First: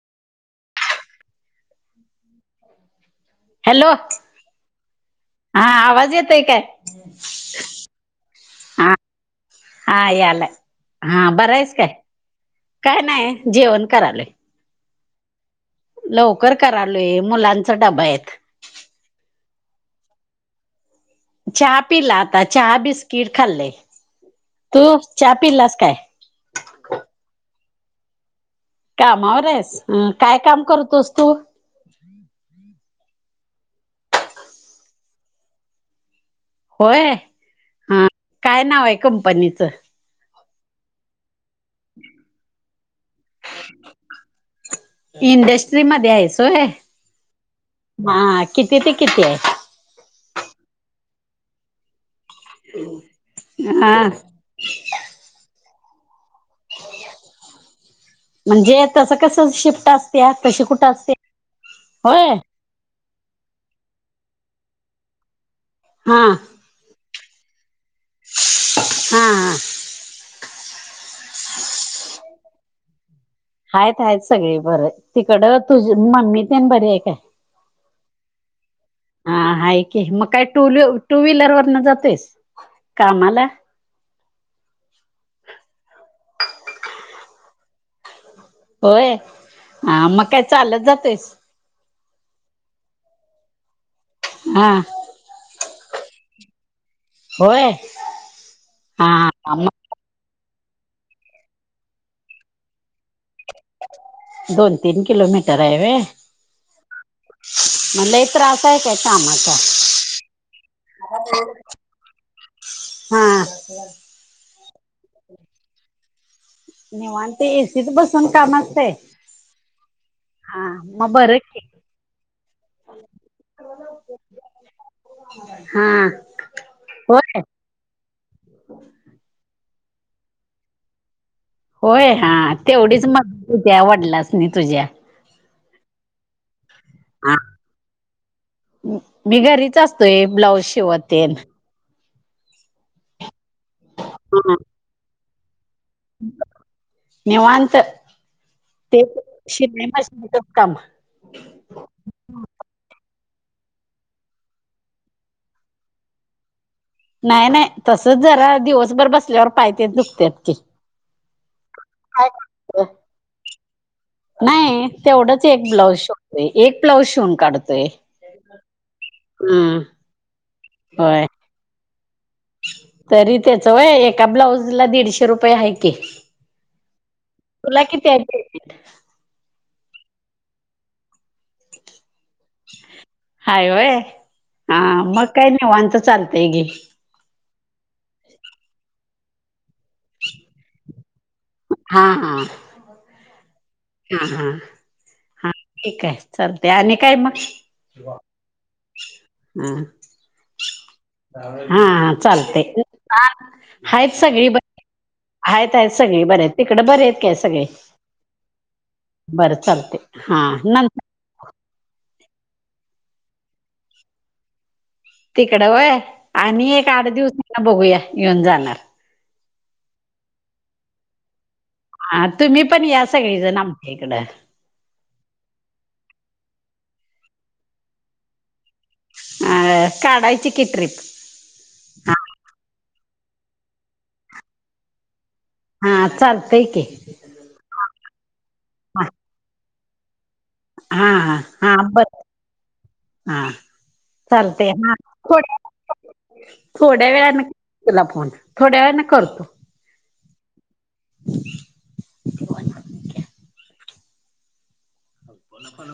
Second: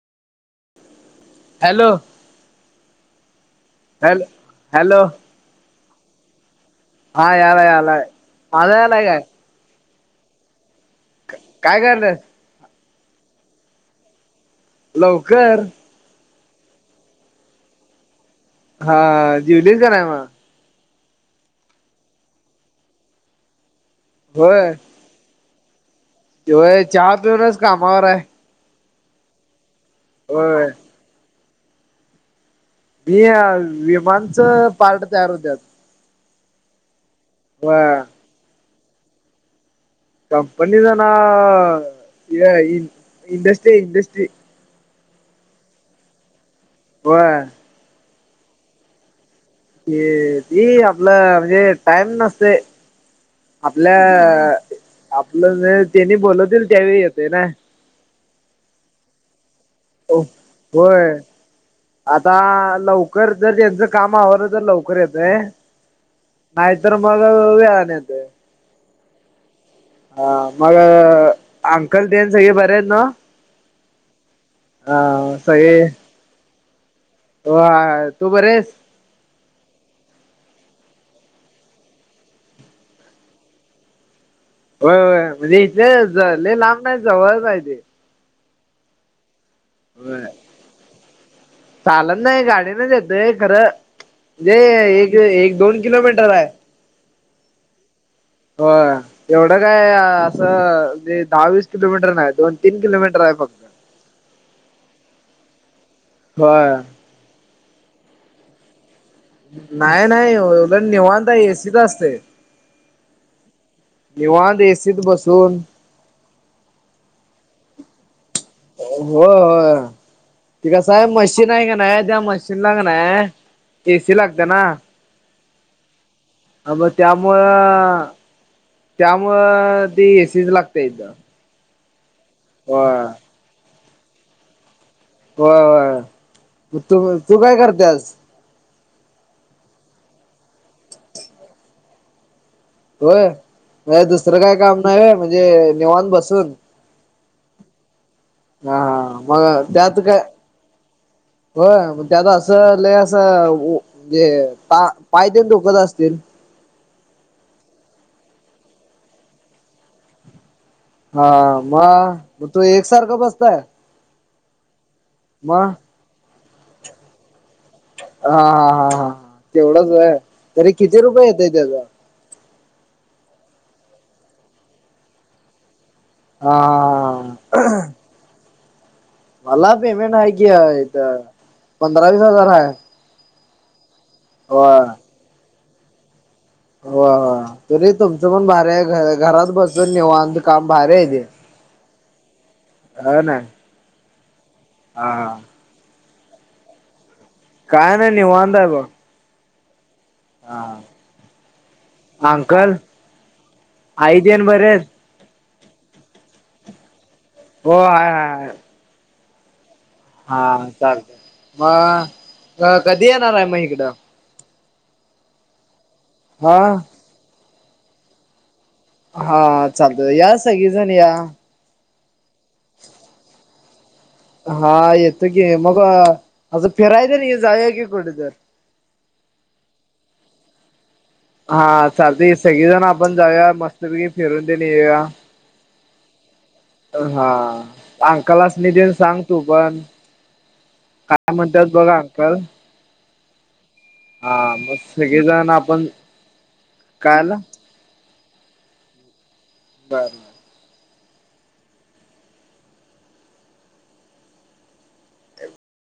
Hello! Hello hello हा आवाज येतोय काय? हा यालाय यालाय माझा हा यालाय काय? हा यायला हा बरायस काय? काय नाय जेवण करायलोय लवकर लवकर करालोय मुलांचा डबायत हा जिवलीच का नाय मग? चहा पिला आता चहा बिस्किट खाल्लयं होय तू चहा पिलायस काय? होय चहा पिऊनच कामावर हाय कामावर हायस काय काम होय करतोस? हम्म [inaudible] ते विमानचं पार्ट तयार होत्यात होय व्हय हा काय नावय कंपनीचं? कंपनीच नाव हेय इडस्ट्रीय इडस्ट्री इंडस्ट्री मध्ये हायस व्हय? व्हय हा किती ते कितीय? ते ती आपला म्हणजे टाइम नस ते आपल्या हा आपलं तेनी बोलवतील त्यावेळी येतोय ना म्हणजे तसं कसं शिफ व्हय होय आता लव लवकर जर त्यांचं काम आवरलं तर लवकर येतोय हा नायतर मग वेळानं येतोय हा हा हा मग अंकल ते न सगळे बरेयत नव्ह? आहेत आहेत सगळी बरं तिकड तुझ मम्मी ते बरीय काय? होा तू बर आहेस? हा आहेा की मग काय टू व टू व्हीलर वरन जातोस कामाला हो म्हणजे इथे झाले लांब नाही जवळ पाहिजे. होय ह मग काय चालत जातस. चालत नाही गाडीनच येतय खरंजे हा एक. एक दोन किलोमीटर आहे. होय. ह एवढं. हा बडं मग काय असं म्हे दहा वीस किलोमीटर नाही दोन तीन कलोमीटर आहे फक्त दोन तीन किलोमीटर आहे व हो. म्हणला. त्रास आहे का कामाचा नाही नाही एवढं निवांत आहे एसीत असतय हम्म. निवान एसीत बसून निेवन ते एसीच बसून काम असतय हो हो हा त का मग साहेब बरं मशीन की आहे का नाही त्या मशीन ला का ना. ए सी लागते ना. हा. अ मग होय त्यामुळं त्यामुं ती एसीच लागते इथं. होय हा होय तेवढीच मग तुझ्या आवडलास नाही तुझ्या होय तू हा तू काय करते आज मी घरीच असतोय ब्लाऊज शिवतेन. तोय दुसरं हा काय काम नाही आहे म्हणजे नेवान बसून निवांत. हा ते हा मग शिलाई त्यात काय? मशीनच काम हो मग त्यात असं लले असंजे पायदन धोकत असतील. नाही नाही तसच जरा दिवसभर बसल्यावर पाहती दुखतेत की हा मग काय मग तू करतोय? एकसारखं बसताय. नाही तेवढंच एक मग ब्लाऊज शिवतोय एक ब्लाऊज शिवून काढतोय. हा हा हा हा ह हम्म तेवढंच आहे तरी किती रुपये होय येतय त्याचा तरी त्याचय एका ब्लाऊज ला दीडशे रुपये आहे की हा. हा. तुला किती आहे. मला पेमेंट आहे कि इथ पंधरा वस हजार आहे. हाय वय हा होय मग काय नाहीवत चालतंय गे. हो त तुमचं पण भारी आहे घरात बसून नेऊ काम भार आहे ते हा हा. हो ना. हा हा. हा हां. ठीक आहे चालते आणि काय मग काय नाही नाही वाांधय. हां. हा चालते अंकल हाच आई तेन सगळी. बरे आहेत आहेत सगळे बर आहेत तिकडं बरे आहेत कॅस हो. बरं चालते. हा चालतय मग कधी येणार आहे मग इकडं तिकड वय हा आणि एक आठ दिवसान बघूया येऊन जाणार हा चालत या सगळीजण या हां तुम्ही पण या सगळीजण आमच्या इकडं हा येतो की मग असं फिरायतरी जाऊया की कुठ तर. अ काढायची कि ट्रिप. हा चालते की सगळीजण आपण जाऊया मस्तपैकी फिरून तेण येऊया. हां चालतय की. हा अंकलासनि तेन हा सांग तू पण. हा काय हा म्हणतात हा, बघा बरं आंकल हा. चालते मग हा सगळेजण आपण थोड्या काय आलं वेळने. तुला फोन थोड्या वेळ ना करतो. बरं बर. [inaudible] [inaudible]